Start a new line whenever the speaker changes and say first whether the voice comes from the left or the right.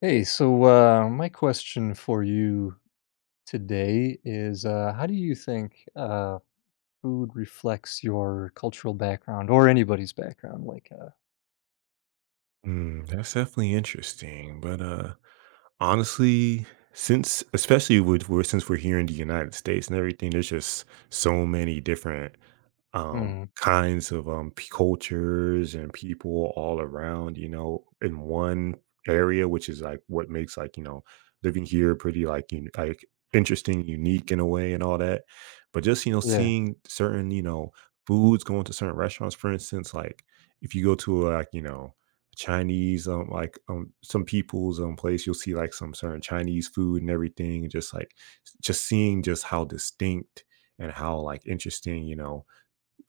left: Hey, so my question for you today is how do you think food reflects your cultural background or anybody's background? Like,
right: That's definitely interesting. But honestly, since especially with we're since we're here in the United States and everything, there's just so many different
left: mm,
right: kinds of cultures and people all around, you know, in one area, which is like what makes like, you know, living here pretty interesting, unique in a way and all that. But just, you know,
left: yeah,
right: seeing certain, you know, foods going to certain restaurants, for instance, like if you go to like, you know, Chinese, like some people's place, you'll see like some certain Chinese food and everything, and just like just seeing just how distinct and how like interesting, you know,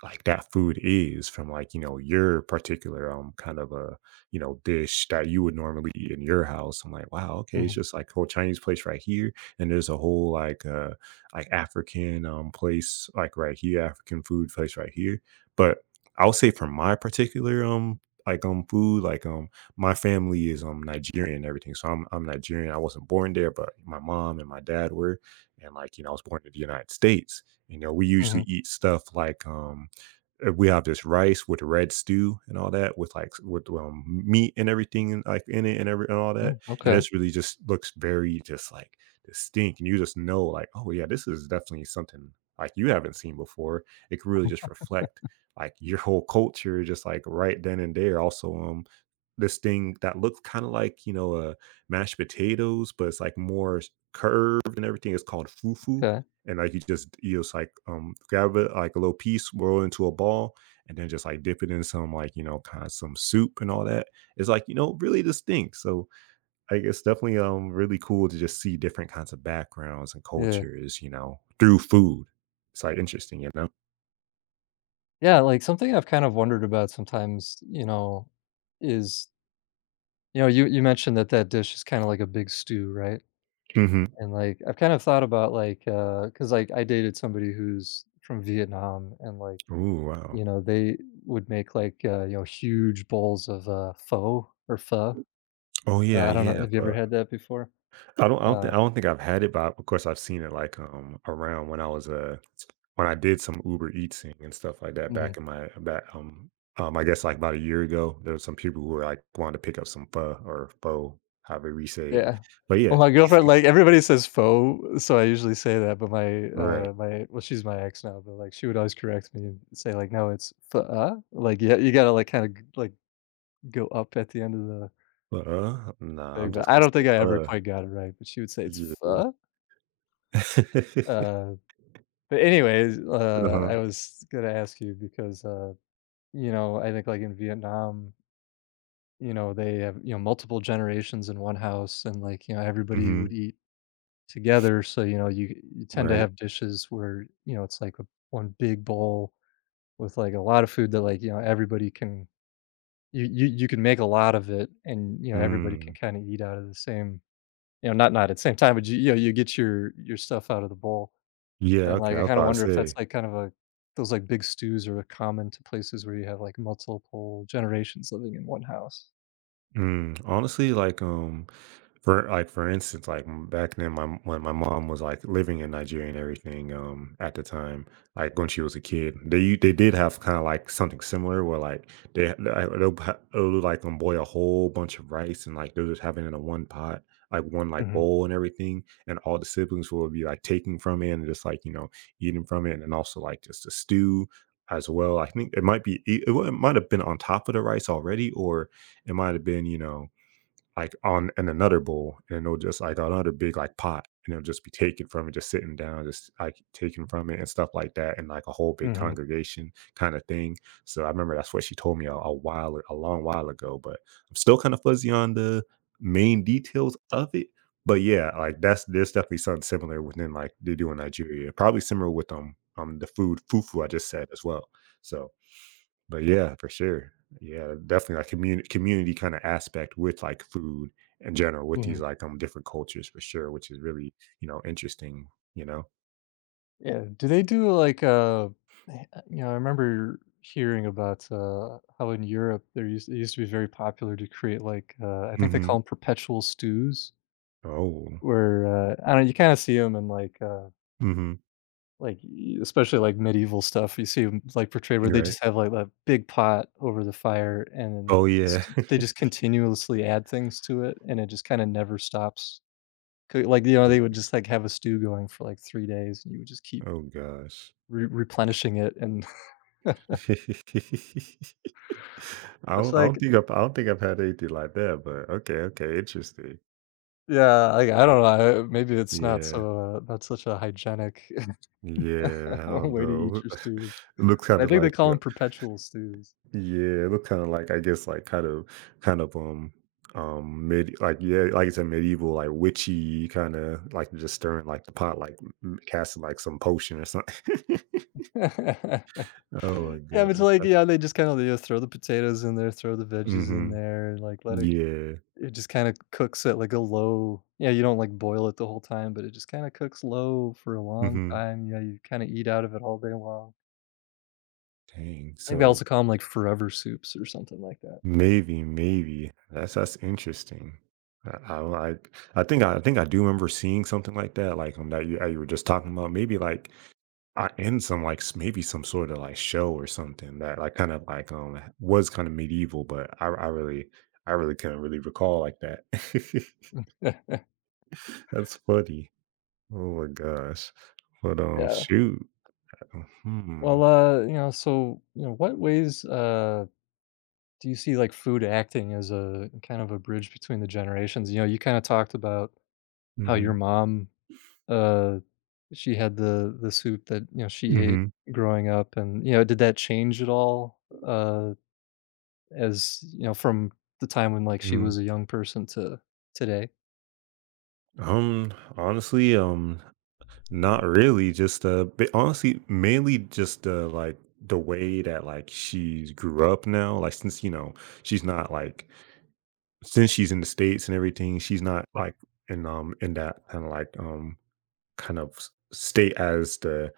right: like that food is from like you know your particular kind of a you know dish that you would normally eat in your house. I'm like, wow, okay, it's
left: hmm
right: just like whole Chinese place right here. And there's a whole like African place like right here, African food place right here. But I'll say for my particular food my family is Nigerian and everything, so I'm Nigerian. I wasn't born there, but my mom and my dad were. And like, you know, I was born in the United States. You know, we usually
left: hmm
right: eat stuff like we have this rice with red stew and all that with meat and everything in, in it and all
left: mm,
right: that. And
left: okay,
right: it's really just looks very just like distinct, and you just know like, oh yeah, this is definitely something like you haven't seen before. It can really just reflect like your whole culture just like right then and there. Also this thing that looks kind of like, you know, mashed potatoes, but it's like more curved and everything. It's called fufu.
left: okay,
right: And like you just, you just like grab it like a little piece, roll it into a ball, and then just like dip it in some like, you know, kind of some soup and all that. It's like, you know, really distinct. So I guess definitely really cool to just see different kinds of backgrounds and
left: yeah,
right: cultures, you know, through food. It's like interesting, you know.
left: yeah. Like something I've kind of wondered about sometimes, you know, is you know, you mentioned that dish is kind of like a big stew, right?
right: Hmm.
left: And like I've kind of thought about like because like I dated somebody who's from Vietnam and like
right: Ooh,
left: you
right: wow.
left: know, they would make, like, you know, huge bowls of, pho or pho.
right: Oh yeah,
left: I don't know,
right: yeah.
left: have you ever had that before?
right: I don't I don't
left: Uh,
right: think I don't think I've had it, but of course I've seen it like around when I was when I did some Uber Eatsing and stuff like that
left: mhm,
right: back in my back I guess like about a year ago. There was some people who were like wanting to pick up some pho or pho, however we say it,
left: yeah.
right: but yeah.
left: Well, my girlfriend, like, everybody says faux, so I usually say that, but my,
right: Right.
left: my well, she's my ex now, but, like, she would always correct me and say, like, "No, it's pho." uh?" Like, yeah, you gotta, like, kinda like, go up at the end of the
right: But nah,
left: thing,
right: I'm
left: but
right: just
left: I
right: gonna
left: don't
right: say
left: think I ever
right: pho.
left: quite got it right, but she would say, "It's
right: Yeah.
left: pho?" Uh, but anyways,
right: Uh-huh.
left: I was gonna ask you because, you know, I think, like, in Vietnam you know, they have, you know, multiple generations in one house and like, you know, everybody would
right: Hmm.
left: eat together. So, you know, you tend to
right: Right.
left: have dishes where, you know, it's like a, one big bowl with like a lot of food that like, you know, everybody can you can make a lot of it and, you know, everybody can
right: Mm.
left: kind of eat out of the same, you know, not at the same time, but you know, you get your stuff out of the bowl.
right: Yeah,
left: And
right: okay,
left: like
right: I
left: I
right: was
left: kind of
right: about to
left: wonder if that's
right: say.
left: like kind of a those like big stews are common to places where you have like multiple generations living in one house.
right: Mm. Honestly, like for like for instance, like back then, my when my mom was like living in Nigeria and everything, at the time, like when she was a kid, they did have kind of like something similar where like they'll like boil a whole bunch of rice, and like they'll just have it in a one pot, like one like
left: hmm
right: bowl and everything, and all the siblings will be like taking from it and just like, you know, eating from it. And also like just a stew as well. I think it might be it might have been on top of the rice already, or it might have been, you know, like on in another bowl, and it'll just like another big like pot, and it'll just be taken from it, just sitting down, just like taken from it and stuff like that, and like a whole big
left: hmm
right: congregation kind of thing. So I remember that's what she told me a while, a long while ago, but I'm still kind of fuzzy on the main details of it. But yeah, like that's, there's definitely something similar within like they do in Nigeria, probably similar with the food fufu I just said as well. So but yeah, for sure. Yeah, definitely like community kind of aspect with like food in general with
left: hmm
right: these like different cultures for sure, which is really, you know, interesting, you know.
left: Yeah, do they do like, you know, I remember hearing about, how in Europe there used it used to be very popular to create like, I think they
right: Mhm.
left: call them perpetual stews
right: Oh.
left: where, I don't know, you kinda see them in
right: Mhm.
left: like, e especially like medieval stuff, you see 'em like portrayed where
right: You're
left: they
right: right.
left: just have like that big pot over the fire and
right: Oh
left: then
right: yeah.
left: just they just continuously add things to it and it just kinda never stops. Coo like, you know,
right: Oh,
left: they would just like have a stew going for like 3 days and you would just keep
right: oh gosh.
left: re replenishing it and It's
right: I
left: like
right: don't think I've, I don't think I've had anything like that, but okay, okay, interesting.
left: yeah, like, I don't know, I maybe it's not
right: Yeah,
left: so, not such a hygienic
right: yeah, I don't
left: way to
right: know.
left: eat your stews.
right: It looks kind
left: And I
right: of
left: think they
right: like
left: call them perpetual stews.
right: yeah, it looked kind of like, I guess like kind of mid, like, yeah, like it's a medieval like witchy kind of like just stirring like the pot like casting like some potion or something. Oh my
left: Yeah, but it's
right: gosh.
left: like,
right: That's,
left: yeah, they just kinda, you know, throw the potatoes in there, throw the veggies in
right: mm-hmm.
left: there, like, let it
right: Yeah.
left: it just kinda cooks at, like, a low yeah, you don't, like, boil it the whole time, but it just kinda cooks low for a long
right: Mm-hmm.
left: time, yeah, you kinda eat out of it all day long.
right: Dang.
left: I think they
right: So
left: also call them like, forever soups or something like
right: maybe that's interesting. I like, I think I do remember seeing something like that, like on that you, you were just talking about, maybe like I in some like maybe some sort of like show or something that like kind of like was kind of medieval, but I really, I really couldn't really recall like that.
left: that.
right: That's funny. Oh my gosh. But
left: Yeah.
right: shoot. Hmm.
left: Well, you know, so, you know, what ways, do you see, like, food acting as a kind of a bridge between the generations? You know, you kinda talked about how your
right: Mm-hmm.
left: mom, uh, she had the soup that, you know, she ate
right: Mm-hmm.
left: growing up and, you know, did that change at all, as, you know, from the time when, like, she
right: Hmm.
left: was a young person to today?
right: Honestly, not really. Just but honestly, mainly just like the way that like she's grew up now, like since you know, she's not like, since she's in the States and everything, she's not, right, like in that kinda like, kind of s state as the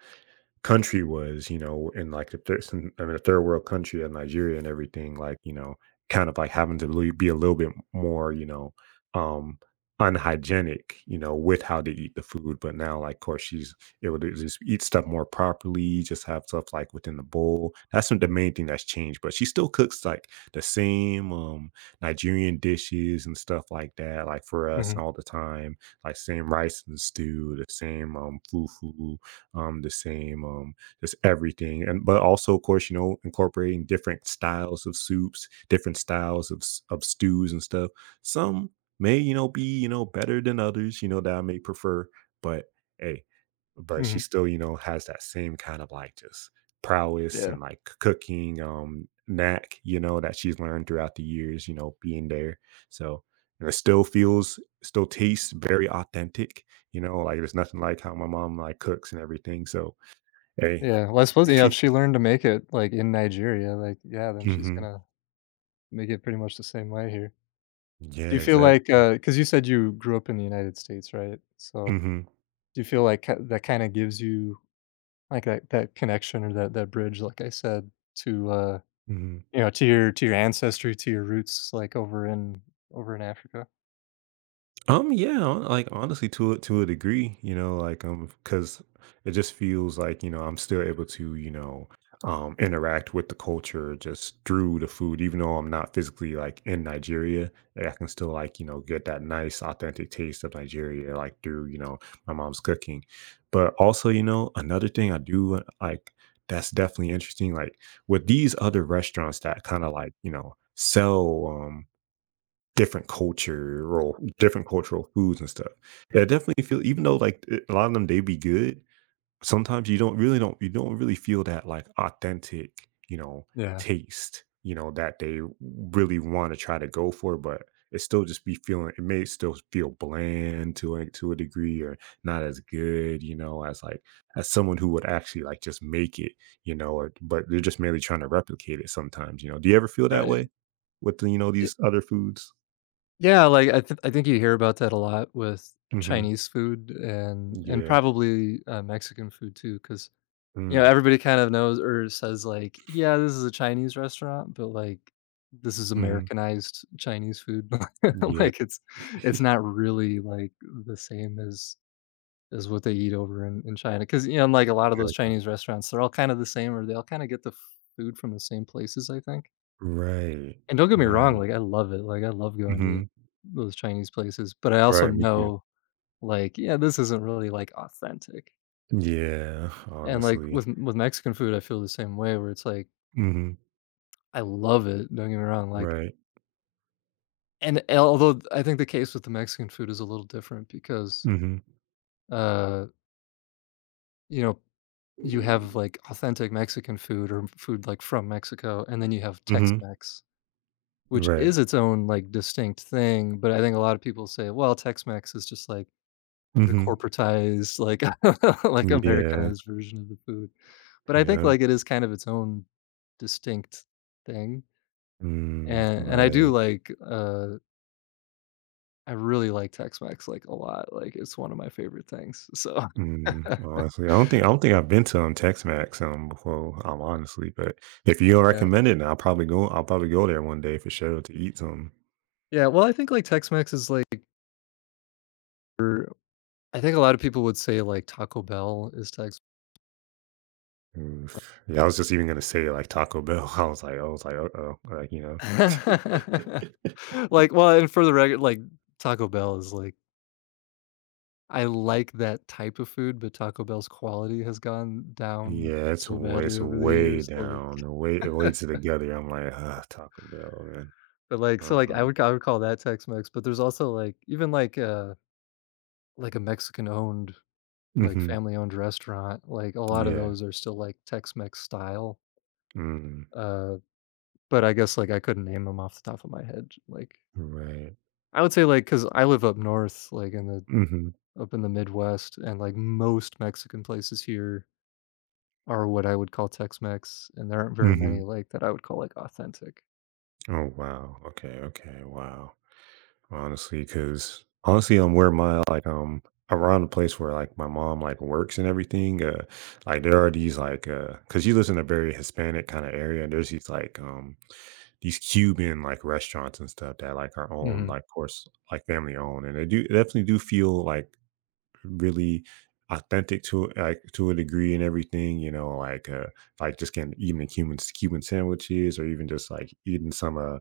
right: country was, you know, in like the third, some, I mean, a third world country of Nigeria and everything, like, you know, kind of like having to really be a little bit more, you know, um, unhygienic, you know, with how they eat the food. But now, like, of course, she's able to just eat stuff more properly, just have stuff like within the bowl. That's the main thing that's changed. But she still cooks like the same Nigerian dishes and stuff like that, like for us
left: Mhm,
right: all the time, like same rice and stew, the same fufu, the same, just everything. And but also, of course, you know, incorporating different styles of soups, different styles of of stews and stuff. Some may, you know, be you know better than others. You know that I may prefer, but hey, but she
left: mhm,
right: still, you know, has that same kind of like just prowess
left: yeah,
right: and like cooking knack, you know, that she's learned throughout the years, you know, being there. So, and it still feels, still tastes very authentic, you know, like there's nothing like how my mom like cooks and everything. So hey.
left: yeah, well, I suppose, you know, if she learned to make it, like, in Nigeria, like, yeah, then she's
right: Hmm.
left: gonna make it pretty much the same way here. Do
right: Yeah,
left: you feel like,
right: exactly.
left: because you said you grew up in the United States, right? So,
right: Hmm.
left: do you feel like ki that kinda gives you, like, that connection or that bridge, like I said, to,
right: Hmm.
left: you know, to your ancestry, to your roots, like, over in over in Africa?
right: Yeah, honestly, to a degree, you know, like because it just feels like, you know, I'm still able to, you know, interact with the culture just through the food, even though I'm not physically like in Nigeria. Like, I can still like, you know, get that nice authentic taste of Nigeria, like through, you know, my mom's cooking. But also, you know, another thing I do like that's definitely interesting, like with these other restaurants that kind of like, you know, sell different culture or different cultural foods and stuff. Yeah, I definitely feel even though like a lot of them they be good, sometimes you don't really feel that like authentic, you know,
left: Yeah.
right: taste, you know, that they really want to try to go for, but it still just be feeling, it may still feel bland to a degree or not as good, you know, as like as someone who would actually like just make it, you know, or, but they're just merely trying to replicate it sometimes, you know. Do you ever feel that
left: Right.
right: way with the, you know,
left: It
right: these other foods?
left: yeah, like, I think you hear about that a lot with
right: Mhm.
left: Chinese food and
right: Yeah.
left: probably, Mexican food too, because. You know,
right: Mm.
left: everybody kind of knows or says like, "Yeah, this is a Chinese restaurant," but, like, this is
right: Mhm.
left: Americanized Chinese food.
right: Yeah.
left: Like, it's not really, like, the same as what they eat over in China. Because you know, like, a lot of those
right: Exact.
left: Chinese restaurants, they're all kind of the same or they all kinda get the food from the same places, I think.
right: Right.
left: And don't get me wrong,
right: Right.
left: like, I love it. Like, I love going to
right: Mhm.
left: those Chinese places, but I also
right: Right, me too.
left: know, like, yeah, this isn't really, like, authentic.
right: Yeah,
left: And, like,
right: honestly.
left: with Mexican food, I feel the same way where it's like
right: Mhm.
left: I love it, don't get me wrong, like
right: Right.
left: and although I think the case with the Mexican food is a little different because,
right: Mhm.
left: uh, you know, you have, like, authentic Mexican food or food, like, from Mexico, and then you have
right: Mhm.
left: Tex-Mex, which
right: Right.
left: is its own, like, distinct thing, but I think a lot of people say, "Well, Tex-Mex is just, like, the
right: Mhm.
left: corporatized, like like,
right: Yeah.
left: Americanized version of the food," but I think,
right: Yeah.
left: like, it is kind of its own distinct thing,
right: Mm.
left: and I do
right: Right.
left: like, I really like Tex-Mex, like, a lot, like, it's one of my favorite things, so
right: Mm. Honestly, I don't think I've been to, Tex-Mex, before, honestly, but if you don't
left: Yeah.
right: recommend it, then I'll probably go there one day for sure to eat some.
left: Yeah, well, I think, like, Tex-Mex is, like, er I think a lot of people would say, like, Taco Bell is Tex
right: Mm, yeah, I was just even gonna say like Taco Bell. I was like, uh-oh, like you know,
left: Like, well, and for the record, like, Taco Bell is, like I like that type of food, but Taco Bell's quality has gone down
right: yeah,
left: so badly
right: it's
left: over the
right: way
left: years, like
right: down, way, way to the gutter. I'm like, ah, Taco Bell, man.
left: but, like so, like,
right: Uh-uh.
left: I would call that Tex-Mex, but there's also, like even, like, a Mexican-owned like,
right: Hmm.
left: family-owned restaurant, like, a lot of
right: Yeah.
left: those are still, like, Tex-Mex style,
right: Mm,
left: uh, but I guess, like, I couldn't name them off the top of my head, like
right: right.
left: I would say, like because I live up north, like, in the
right: Hmm.
left: up in the Midwest, and, like, most Mexican places here are what I would call Tex-Mex, and there aren't very many,
right: Hmm.
left: like, that I would call, like, authentic.
right: Oh wow. Okay. Okay. Wow. Honestly, because honestly, where my like around the place where like my mom like works and everything, like there are these like because she lives in a very Hispanic kind of area, and there's these like these Cuban like restaurants and stuff that like are owned,
left: Mhm,
right: like of course like family owned, and they do definitely do feel like really authentic to it, like to a degree and everything, you know, like just getting eating Cuban sandwiches, or even just like eating some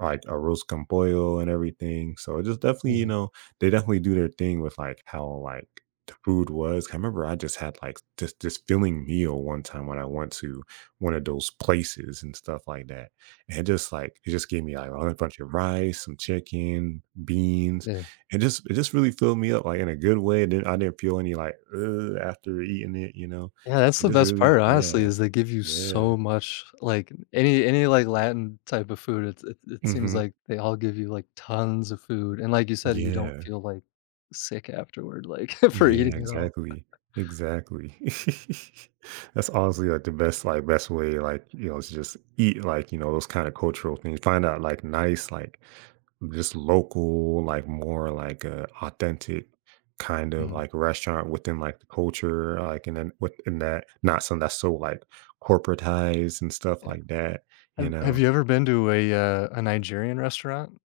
right: like a roast con pollo and everything. So it just definitely, you
left: mhm,
right: know, they definitely do their thing with like how like the food was. I remember I just had like this filling meal one time when I went to one of those places and stuff like that, and it just like, it just gave me like a bunch of rice, some chicken, beans.
left: yeah.
right: It just, it just really filled me up, like, in a good way, and then I didn't feel any, like, "Ugh," after eating it, you know?
left: Yeah, that's
right: It
left: the
right: just
left: best
right: really,
left: part, honestly,
right: yeah,
left: is they give you
right: yeah.
left: so much, like, any, like, Latin type of food, it it seems
right: Mhm.
left: like they all give you, like, tons of food, and like you said, you don't
right: Yeah.
left: feel, like, sick afterward, like, for
right: Yeah,
left: eating it all.
right: exactly. Exactly. That's honestly like the best, like best way, like, you know, to just eat like, you know, those kind of cultural things. Find out like nice, like just local, like more like authentic kind of
left: Mhm.
right: like restaurant within like the culture, like and then within that, not something that's so like corporatized and stuff
left: Yeah.
right: like that, you
left: Have
right: know.
left: you ever been to a Nigerian restaurant?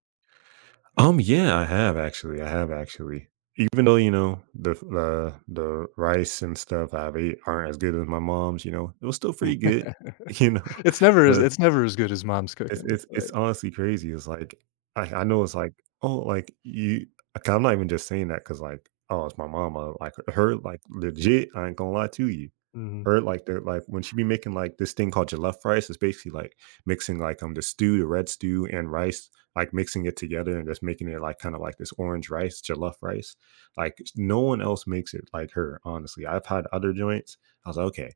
right: Yeah, I have actually. I have actually. Even though you know the rice and stuff I've ate aren't as good as my mom's, you know, it was still pretty good, you know. But
left: It's never as good as mom's cooking,
right: it's
left: like
right: honestly crazy. It's like I know it's like, oh like you. Like, I'm not even just saying that because like, oh it's my mama, like her, like legit. I ain't gonna lie to you.
left: mhm.
right: Her like their like when she be making like this thing called jollof rice, it's basically like mixing like the stew, the red stew, and rice, like mixing it together and just making it like kind of like this orange rice, jollof rice. Like no one else makes it like her. Honestly, I've had other joints. I was like, okay,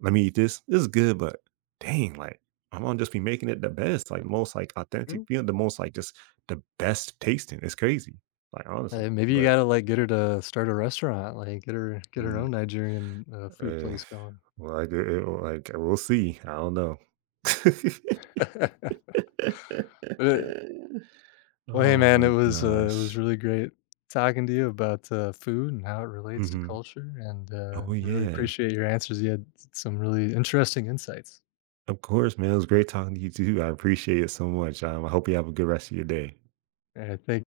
right: let me eat this. This is good, but dang, like, I'm gonna just be making it the best, like most like authentic,
left: Mm.
right: you know, the most like just the best tasting. It's crazy, like honestly,
left: Maybe you
right: but.
left: gotta, like, get her to start a restaurant, like, get her
right: Mm,
left: own Nigerian, food
right: Uh,
left: place going.
right: well, I did, like we'll see. I don't know.
left: But it well, hey
right: Oh
left: man,
right: my
left: it was
right: gosh.
left: really great talking to you about food and how it relates to
right: Hmm.
left: culture, and
right: Oh
left: really
right: yeah.
left: appreciate your answers. You had some really interesting insights.
right: Of course, man. It was great talking to you too. I appreciate it so much. I hope you have a good rest of your day.
left: Thank